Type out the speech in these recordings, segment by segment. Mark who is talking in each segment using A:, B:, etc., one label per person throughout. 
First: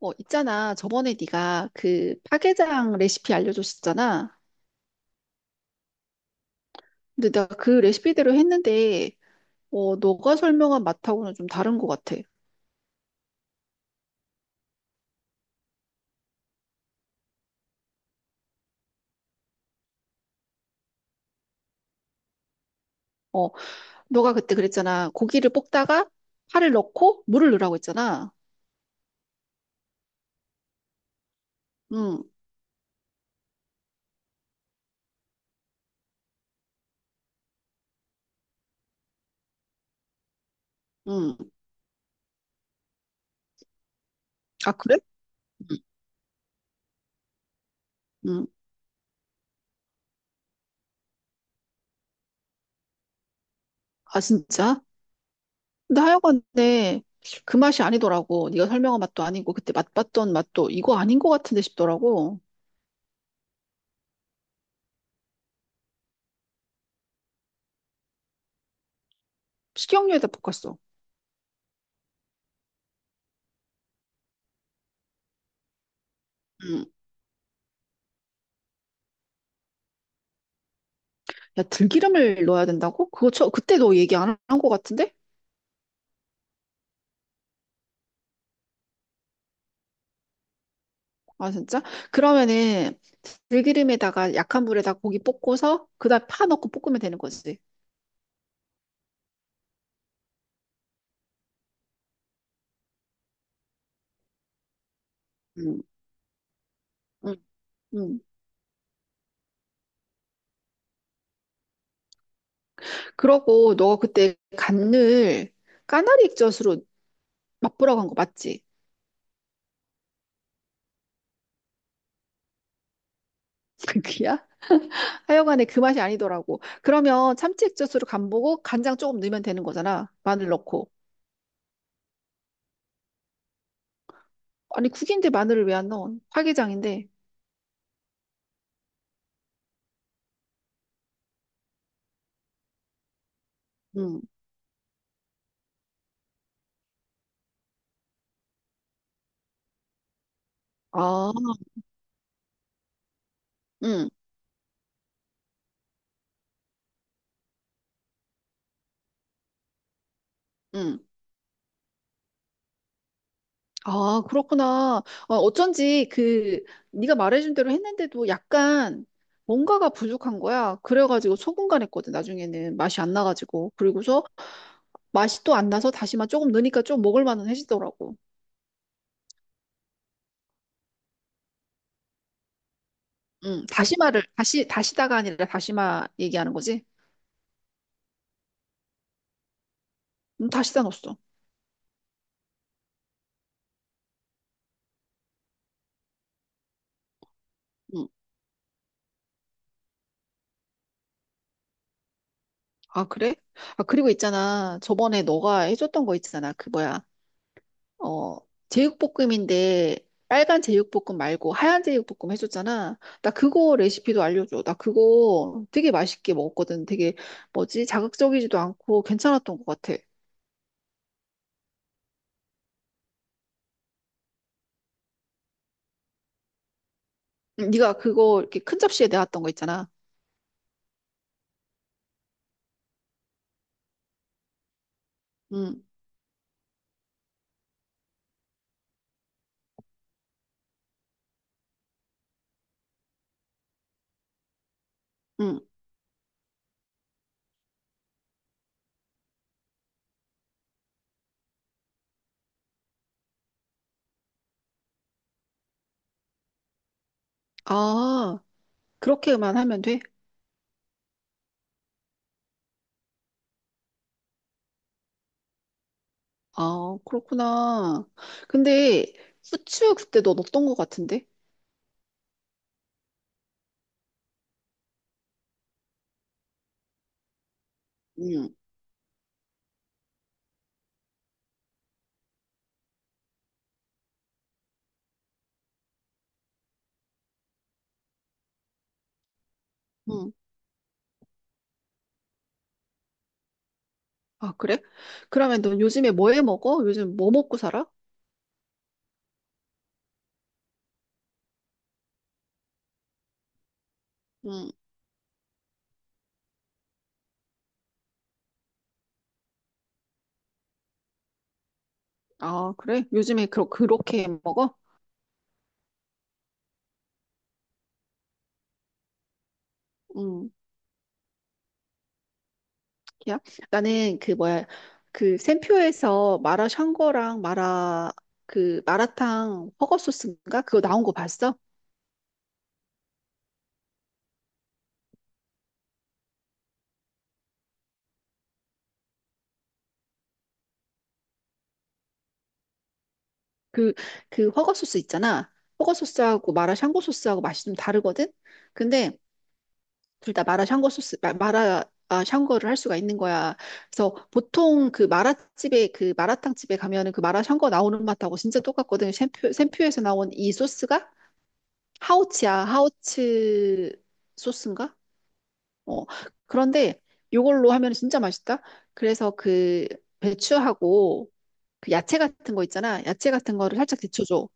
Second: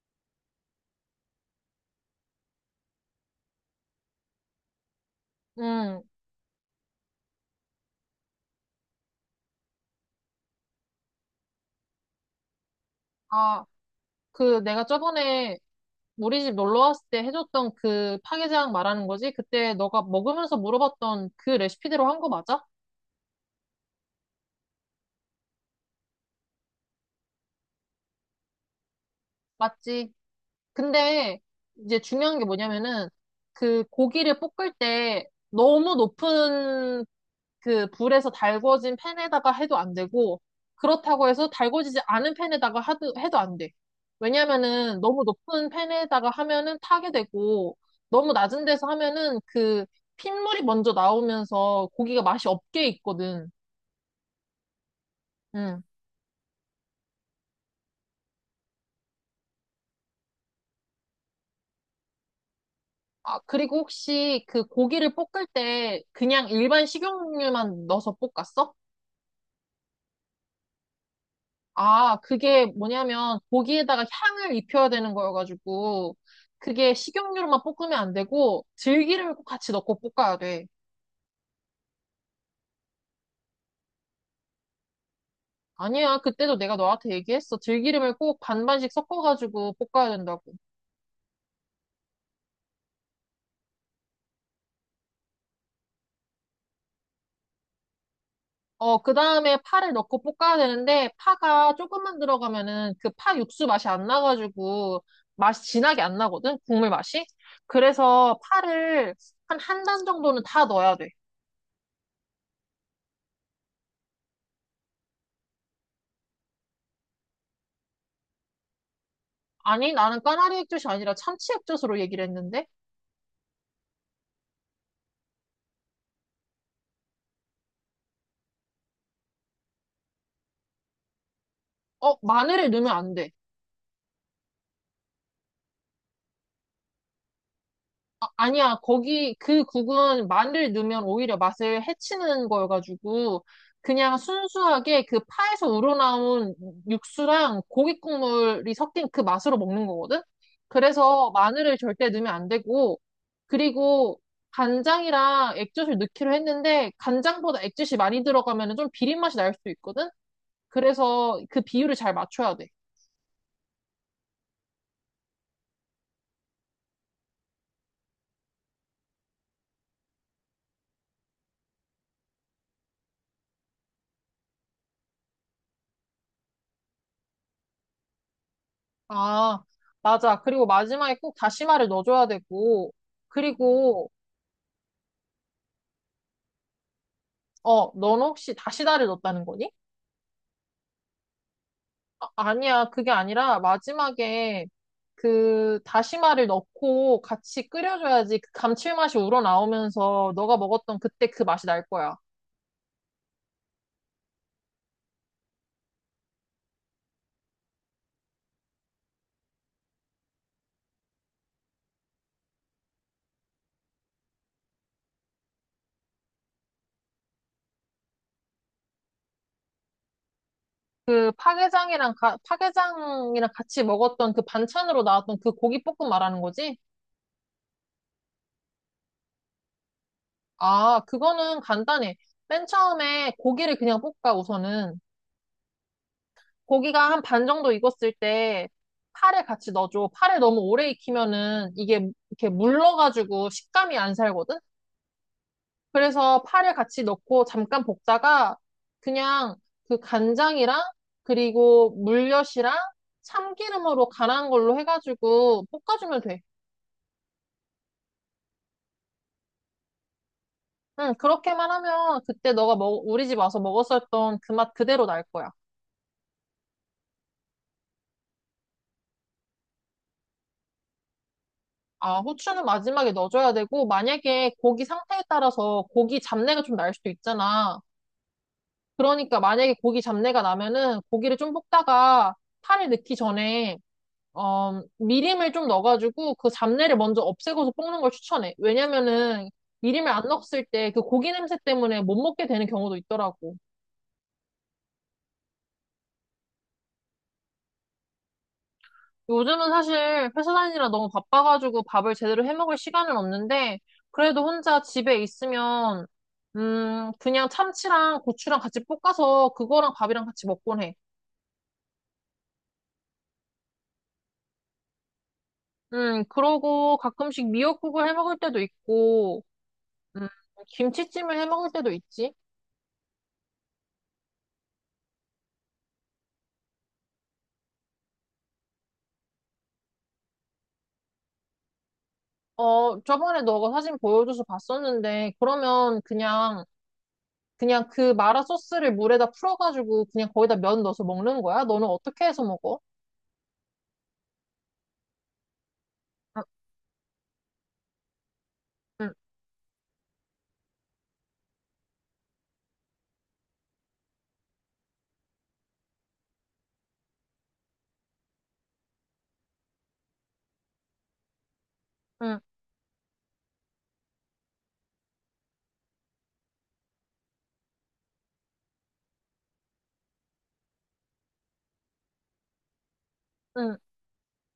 A: 있잖아. 저번에 네가 그 파게장 레시피 알려줬었잖아.
B: 응.
A: 근데 내가 그 레시피대로 했는데, 너가 설명한 맛하고는 좀 다른 것 같아.
B: 아, 그 내가 저번에 우리 집 놀러 왔을 때 해줬던 그 파게장 말하는 거지? 그때 너가 먹으면서 물어봤던 그 레시피대로 한 거 맞아?
A: 어, 너가 그때 그랬잖아. 고기를 볶다가 파를 넣고 물을 넣으라고 했잖아.
B: 맞지? 근데 이제
A: 응,
B: 중요한 게 뭐냐면은 그 고기를 볶을 때 너무 높은 그 불에서 달궈진 팬에다가 해도 안 되고, 그렇다고
A: 응.
B: 해서 달궈지지 않은 팬에다가 해도 안 돼.
A: 아, 그래?
B: 왜냐면은 너무 높은
A: 응,
B: 팬에다가 하면은 타게 되고, 너무
A: 응.
B: 낮은 데서 하면은 그 핏물이 먼저 나오면서 고기가 맛이 없게 있거든.
A: 아, 진짜?
B: 음.
A: 근데 하여간에 그 맛이 아니더라고. 네가 설명한 맛도 아니고 그때 맛봤던 맛도 이거 아닌 것 같은데 싶더라고.
B: 아, 그리고 혹시 그 고기를 볶을 때 그냥 일반 식용유만 넣어서 볶았어?
A: 식용유에다 볶았어.
B: 아, 그게 뭐냐면 고기에다가 향을 입혀야 되는 거여가지고
A: 응.
B: 그게 식용유로만 볶으면 안 되고 들기름을 꼭 같이 넣고 볶아야 돼.
A: 야, 들기름을 넣어야 된다고? 그거 저, 그때 너 얘기 안 한 것 같은데?
B: 아니야, 그때도 내가 너한테 얘기했어. 들기름을 꼭 반반씩 섞어가지고 볶아야 된다고.
A: 아, 진짜? 그러면은 들기름에다가 약한 불에다 고기 볶고서 그다음 파 넣고 볶으면 되는 거지.
B: 어, 그 다음에 파를 넣고 볶아야 되는데 파가 조금만 들어가면은 그 파 육수 맛이 안 나가지고 맛이
A: 음,
B: 진하게 안 나거든? 국물 맛이?
A: 음, 음.
B: 그래서 파를 한 한 단 정도는 다 넣어야 돼.
A: 그러고 너가 그때 간을 까나리 액젓으로 맛보라고 한 거 맞지?
B: 아니, 나는 까나리 액젓이 아니라 참치 액젓으로 얘기를 했는데?
A: 그게야? 하여간에 그 맛이 아니더라고. 그러면 참치 액젓으로 간 보고 간장 조금 넣으면 되는 거잖아. 마늘 넣고.
B: 어, 마늘을 넣으면 안 돼.
A: 아니, 국인데 마늘을 왜 안 넣어? 활기장인데.
B: 아, 니야 거기 그 국은 마늘을 넣으면 오히려 맛을 해치는 거여가지고 그냥
A: 음.
B: 순수하게 그 파에서 우러나온 육수랑 고기 국물이 섞인 그 맛으로 먹는 거거든? 그래서
A: 아,
B: 마늘을 절대 넣으면 안 되고
A: 응,
B: 그리고 간장이랑 액젓을 넣기로 했는데 간장보다 액젓이 많이 들어가면 좀 비린 맛이 날 수도 있거든?
A: 응.
B: 그래서 그 비율을 잘 맞춰야 돼.
A: 아, 그렇구나. 어쩐지 그 네가 말해준 대로 했는데도 약간 뭔가가 부족한 거야. 그래가지고 소금간했거든. 나중에는 맛이 안 나가지고 그리고서 맛이 또 안 나서 다시마 조금 넣으니까 좀 먹을 만은 해지더라고.
B: 아, 맞아. 그리고 마지막에 꼭 다시마를 넣어줘야 되고,
A: 응,
B: 그리고,
A: 다시마를 다시, 다시다가 아니라 다시마 얘기하는 거지?
B: 어, 넌 혹시 다시다를 넣었다는 거니?
A: 응, 다시다 넣었어.
B: 아, 아니야. 그게 아니라 마지막에 그 다시마를 넣고 같이
A: 응.
B: 끓여줘야지 그 감칠맛이 우러나오면서 너가 먹었던 그때 그 맛이 날 거야.
A: 아, 그래? 아, 그리고 있잖아. 저번에 너가 해줬던 거 있잖아. 그 뭐야? 어, 제육볶음인데 빨간 제육볶음 말고 하얀 제육볶음 해줬잖아. 나 그거 레시피도 알려줘. 나 그거 되게 맛있게 먹었거든. 되게 뭐지? 자극적이지도 않고 괜찮았던 것 같아.
B: 그 파게장이랑, 파게장이랑 같이 먹었던 그 반찬으로 나왔던 그 고기볶음 말하는 거지?
A: 응, 네가 그거 이렇게 큰 접시에 내놨던 거 있잖아.
B: 아, 그거는 간단해. 맨 처음에 고기를 그냥 볶아, 우선은.
A: 응,
B: 고기가 한 반 정도 익었을 때 파를 같이 넣어줘. 파를 너무 오래 익히면은 이게 이렇게 물러가지고 식감이 안 살거든?
A: 응.
B: 그래서 파를 같이 넣고 잠깐 볶다가 그냥 그 간장이랑 그리고 물엿이랑 참기름으로 간한 걸로 해가지고 볶아주면 돼.
A: 아, 그렇게만 하면 돼?
B: 응, 그렇게만 하면 그때 우리 집 와서 먹었었던 그 맛 그대로 날 거야.
A: 아, 그렇구나. 근데 후추 그때 너 넣었던 것 같은데?
B: 아, 후추는 마지막에 넣어줘야 되고, 만약에 고기 상태에 따라서 고기 잡내가 좀 날 수도 있잖아.
A: 응,
B: 그러니까 만약에 고기 잡내가 나면은 고기를 좀 볶다가 파를 넣기 전에 미림을 좀 넣어가지고 그 잡내를 먼저 없애고서 볶는 걸 추천해. 왜냐면은 미림을 안
A: 응.
B: 넣었을 때 그 고기 냄새 때문에 못 먹게 되는 경우도 있더라고.
A: 아, 그래? 그러면 넌 요즘에 뭐해 먹어? 요즘 뭐 먹고 살아?
B: 요즘은 사실 회사 다니느라 너무 바빠가지고 밥을 제대로 해 먹을 시간은 없는데 그래도
A: 음.
B: 혼자 집에 있으면 그냥 참치랑 고추랑 같이 볶아서 그거랑 밥이랑 같이 먹곤 해.
A: 아, 그래? 요즘에 그렇게 먹어?
B: 그러고 가끔씩 미역국을 해 먹을 때도 있고, 음,
A: 응,
B: 김치찜을 해 먹을 때도 있지.
A: 야. 나는 그 뭐야, 그 샘표에서 마라 샹궈랑 마라, 그 마라탕 허거 소스인가? 그거 나온 거 봤어?
B: 어, 저번에 너가 사진 보여줘서 봤었는데, 그러면 그냥, 그냥 그 마라 소스를 물에다 풀어가지고 그냥 거기다 면 넣어서 먹는 거야? 너는 어떻게 해서 먹어?
A: 그, 그 허거 소스 있잖아. 허거
B: 응,
A: 소스하고 마라 샹궈 소스하고 맛이 좀 다르거든?
B: 응,
A: 근데 둘 다 마라 샹궈 소스, 마라, 아, 샹궈를 할 수가 있는 거야. 그래서 보통 그 마라탕 집에 가면은 그 마라 샹궈 나오는 맛하고 진짜 똑같거든. 샘표에서 나온 이 소스가?
B: 응,
A: 하우츠야, 하우츠 소스인가? 어, 그런데 이걸로 하면 진짜 맛있다. 그래서 그 배추하고 그 야채 같은 거 있잖아. 야채 같은 거를
B: 응.
A: 살짝 데쳐줘.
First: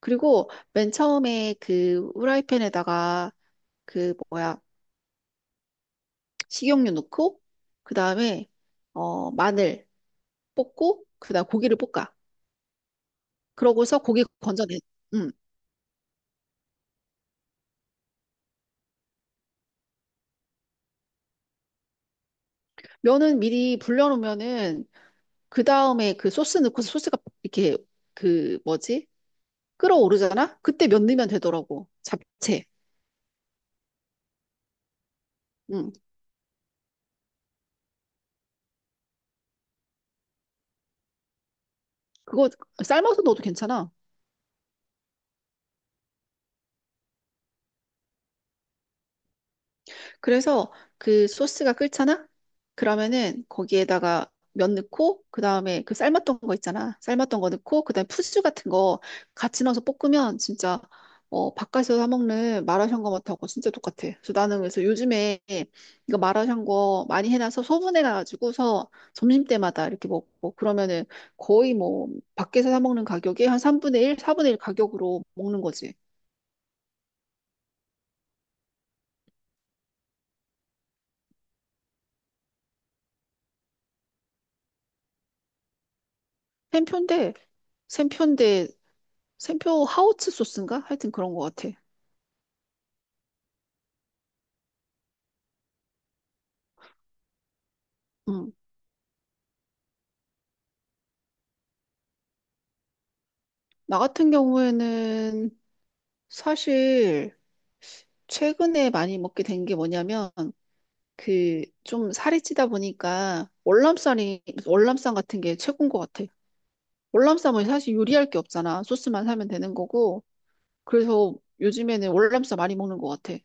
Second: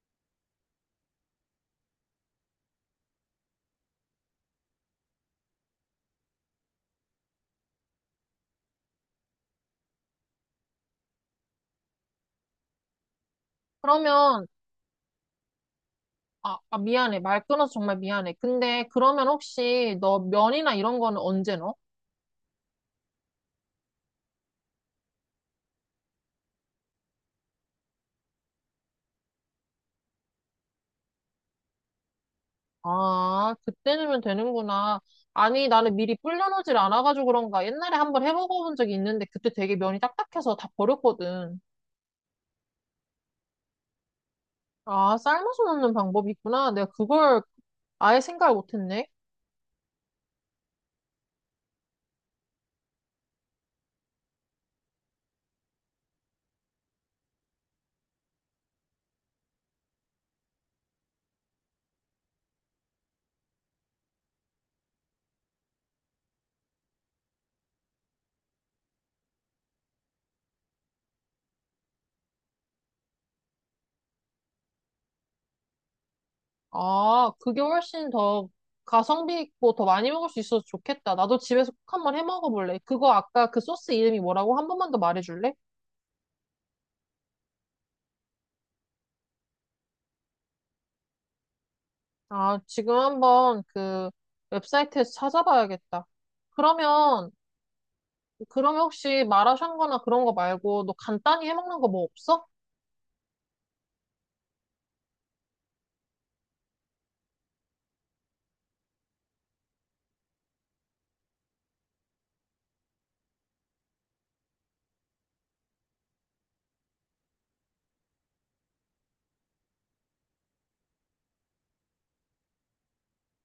A: 그리고 맨 처음에 그 후라이팬에다가 그 뭐야, 식용유 넣고, 그 다음에 마늘 볶고, 그 다음 고기를 볶아. 그러고서 고기
B: 그러면,
A: 건져내. 음.
B: 아, 아, 미안해. 말 끊어서 정말 미안해. 근데 그러면 혹시 너 면이나 이런 거는 언제 넣어?
A: 면은 미리 불려놓으면은 그 다음에 그 소스 넣고서 소스가 이렇게 그 뭐지? 끓어오르잖아? 그때 면 넣으면 되더라고. 잡채.
B: 아, 그때 넣으면 되는구나. 아니,
A: 응.
B: 나는 미리 불려놓질 않아가지고 그런가. 옛날에 한번 해먹어본 적이 있는데 그때 되게 면이 딱딱해서 다 버렸거든.
A: 그거 삶아서 넣어도 괜찮아.
B: 아, 삶아서 넣는 방법이 있구나. 내가 그걸 아예 생각을 못했네.
A: 그래서 그 소스가 끓잖아? 그러면은 거기에다가 면 넣고 그다음에 그 삶았던 거 있잖아. 삶았던 거 넣고 그다음에 푸즈 같은 거 같이 넣어서 볶으면 진짜 바깥에서 사 먹는 마라샹궈맛하고 진짜 똑같아. 그래서 요즘에 이거 마라샹궈 많이 해놔서 소분해 가지고서 점심때마다 이렇게 먹고 그러면은 거의 뭐 밖에서 사 먹는 가격의 한 3분의 1, 4분의 1 가격으로 먹는 거지.
B: 아, 그게 훨씬 더 가성비 있고 더 많이 먹을 수 있어서 좋겠다. 나도 집에서 꼭 한번 해 먹어볼래. 그거 아까 그 소스 이름이 뭐라고 한 번만 더 말해줄래?
A: 샘표인데 샘표 하우츠 소스인가? 하여튼 그런 것 같아.
B: 아, 지금 한번 그 웹사이트에서 찾아봐야겠다. 그러면
A: 음.
B: 그러면 혹시 마라샹궈나 그런 거 말고 너 간단히 해먹는 거 뭐 없어?
A: 나 같은 경우에는 사실 최근에 많이 먹게 된 게 뭐냐면 그 좀 살이 찌다 보니까 월남쌈 같은 게 최고인 것 같아. 월남쌈은 사실 요리할 게 없잖아. 소스만 사면 되는 거고. 그래서 요즘에는 월남쌈 많이 먹는 것 같아.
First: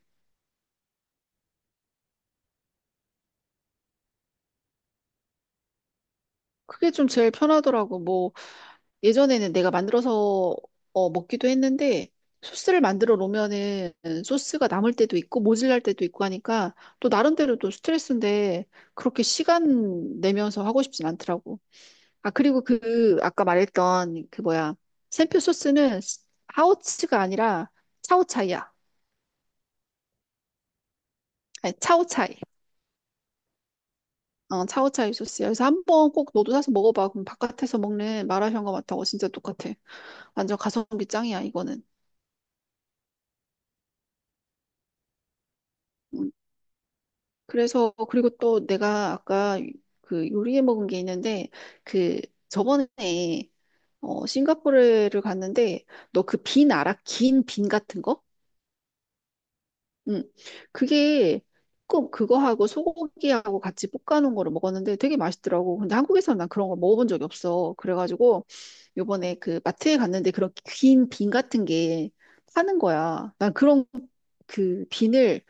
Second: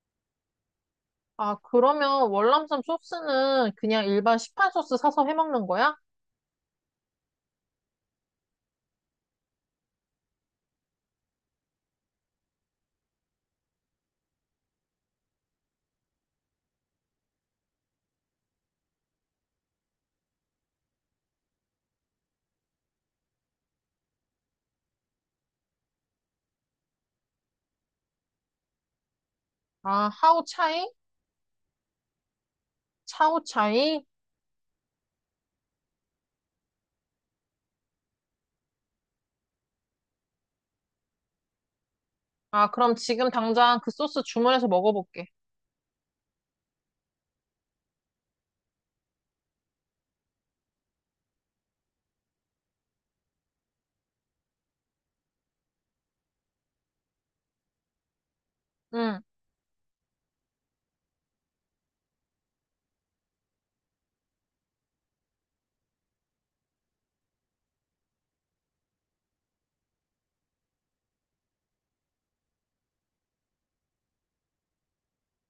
B: 아, 그러면 월남쌈 소스는 그냥 일반 시판 소스 사서 해먹는 거야?
A: 그게 좀 제일 편하더라고. 뭐 예전에는 내가 만들어서 먹기도 했는데 소스를 만들어 놓으면은 소스가 남을 때도 있고 모질랄 때도 있고 하니까 또 나름대로 또 스트레스인데 그렇게 시간 내면서 하고 싶진 않더라고. 아, 그리고 그 아까 말했던 그 뭐야 샘표 소스는 하오츠가 아니라 차오차이야.
B: 아, 하오차이?
A: 아니, 차오차이.
B: 차오차이?
A: 어, 차오차이 소스야. 그래서 한번 꼭 너도 사서 먹어봐. 그럼 바깥에서 먹는 마라샹궈 맛하고 진짜 똑같아. 완전 가성비 짱이야, 이거는.
B: 아, 그럼 지금 당장 그 소스 주문해서 먹어볼게.
A: 음. 그래서 그리고 또 내가 아까 그 요리해 먹은 게 있는데 그 저번에 싱가포르를 갔는데 너 그 빈 알아? 긴 빈 같은 거?
B: 응.
A: 응. 그게 꼭 그거하고 소고기하고 같이 볶아놓은 거를 먹었는데 되게 맛있더라고. 근데 한국에서는 난 그런 거 먹어본 적이 없어. 그래가지고 요번에 그 마트에 갔는데 그런 긴 빈 같은 게 파는 거야. 난 그런 그 비늘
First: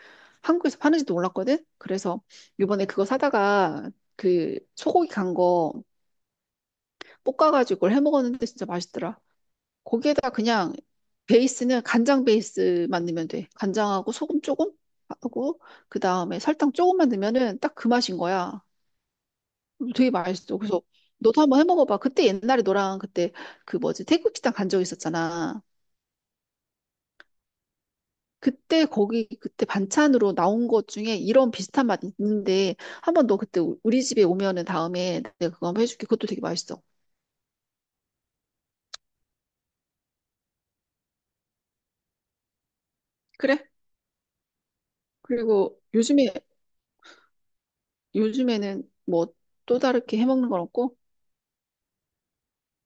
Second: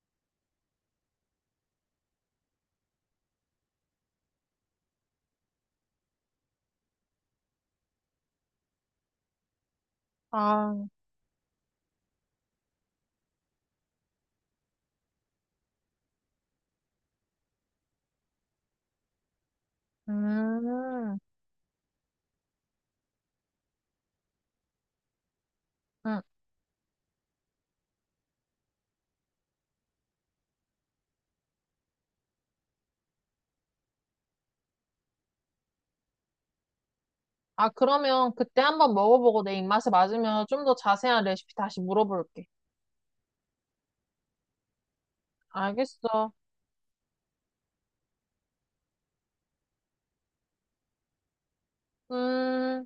A: 한국에서 파는지도 몰랐거든? 그래서 이번에 그거 사다가 그 소고기 간 거 볶아가지고 그걸 해 먹었는데 진짜 맛있더라. 거기에다 그냥
B: 아,
A: 베이스는 간장 베이스만 넣으면 돼. 간장하고 소금 조금 하고 그 다음에 설탕 조금만 넣으면은 딱 그 맛인 거야. 되게 맛있어. 그래서
B: 음.
A: 너도 한번 해 먹어봐. 그때 옛날에 너랑 그때 그 뭐지 태국 식당 간 적 있었잖아.
B: 응.
A: 그때 거기 그때 반찬으로 나온 것 중에 이런 비슷한 맛 있는데 한번 너 그때 우리 집에 오면은 다음에 내가 그거 한번 해줄게. 그것도 되게 맛있어.
B: 아, 그러면 그때 한번 먹어보고 내 입맛에 맞으면 좀 더 자세한 레시피 다시 물어볼게.
A: 그래? 그리고
B: 알겠어.
A: 요즘에 요즘에는 뭐 또 다르게 해 먹는 건 없고
B: 음.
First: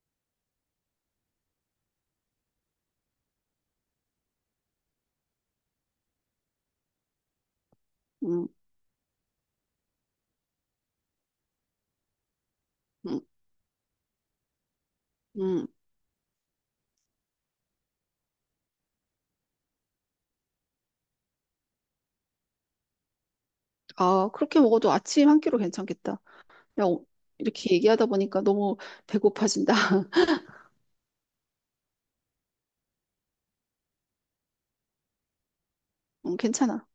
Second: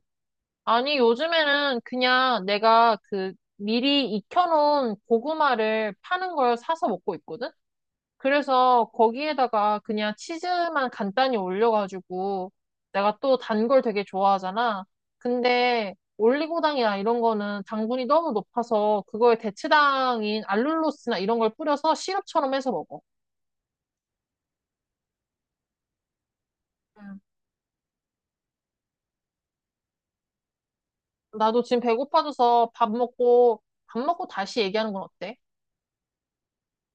B: 아니, 요즘에는 그냥 내가 그 미리 익혀놓은 고구마를 파는 걸 사서 먹고 있거든?
A: 음,
B: 그래서 거기에다가 그냥 치즈만 간단히 올려가지고 내가
A: 음,
B: 또 단 걸 되게 좋아하잖아.
A: 음.
B: 근데 올리고당이나 이런 거는 당분이 너무 높아서 그거에 대체당인 알룰로스나 이런 걸 뿌려서 시럽처럼 해서 먹어.
A: 아, 그렇게 먹어도 아침 한 끼로 괜찮겠다. 야,
B: 음.
A: 이렇게 얘기하다 보니까 너무 배고파진다.
B: 나도 지금 배고파져서 밥 먹고, 밥 먹고 다시 얘기하는 건 어때?
A: 괜찮아.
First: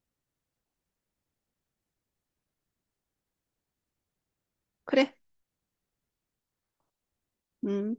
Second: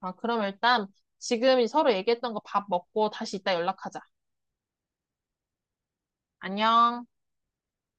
B: 아, 그럼 일단 지금 서로 얘기했던 거 밥 먹고 다시 이따 연락하자.
A: 그래.
B: 안녕.
A: 음.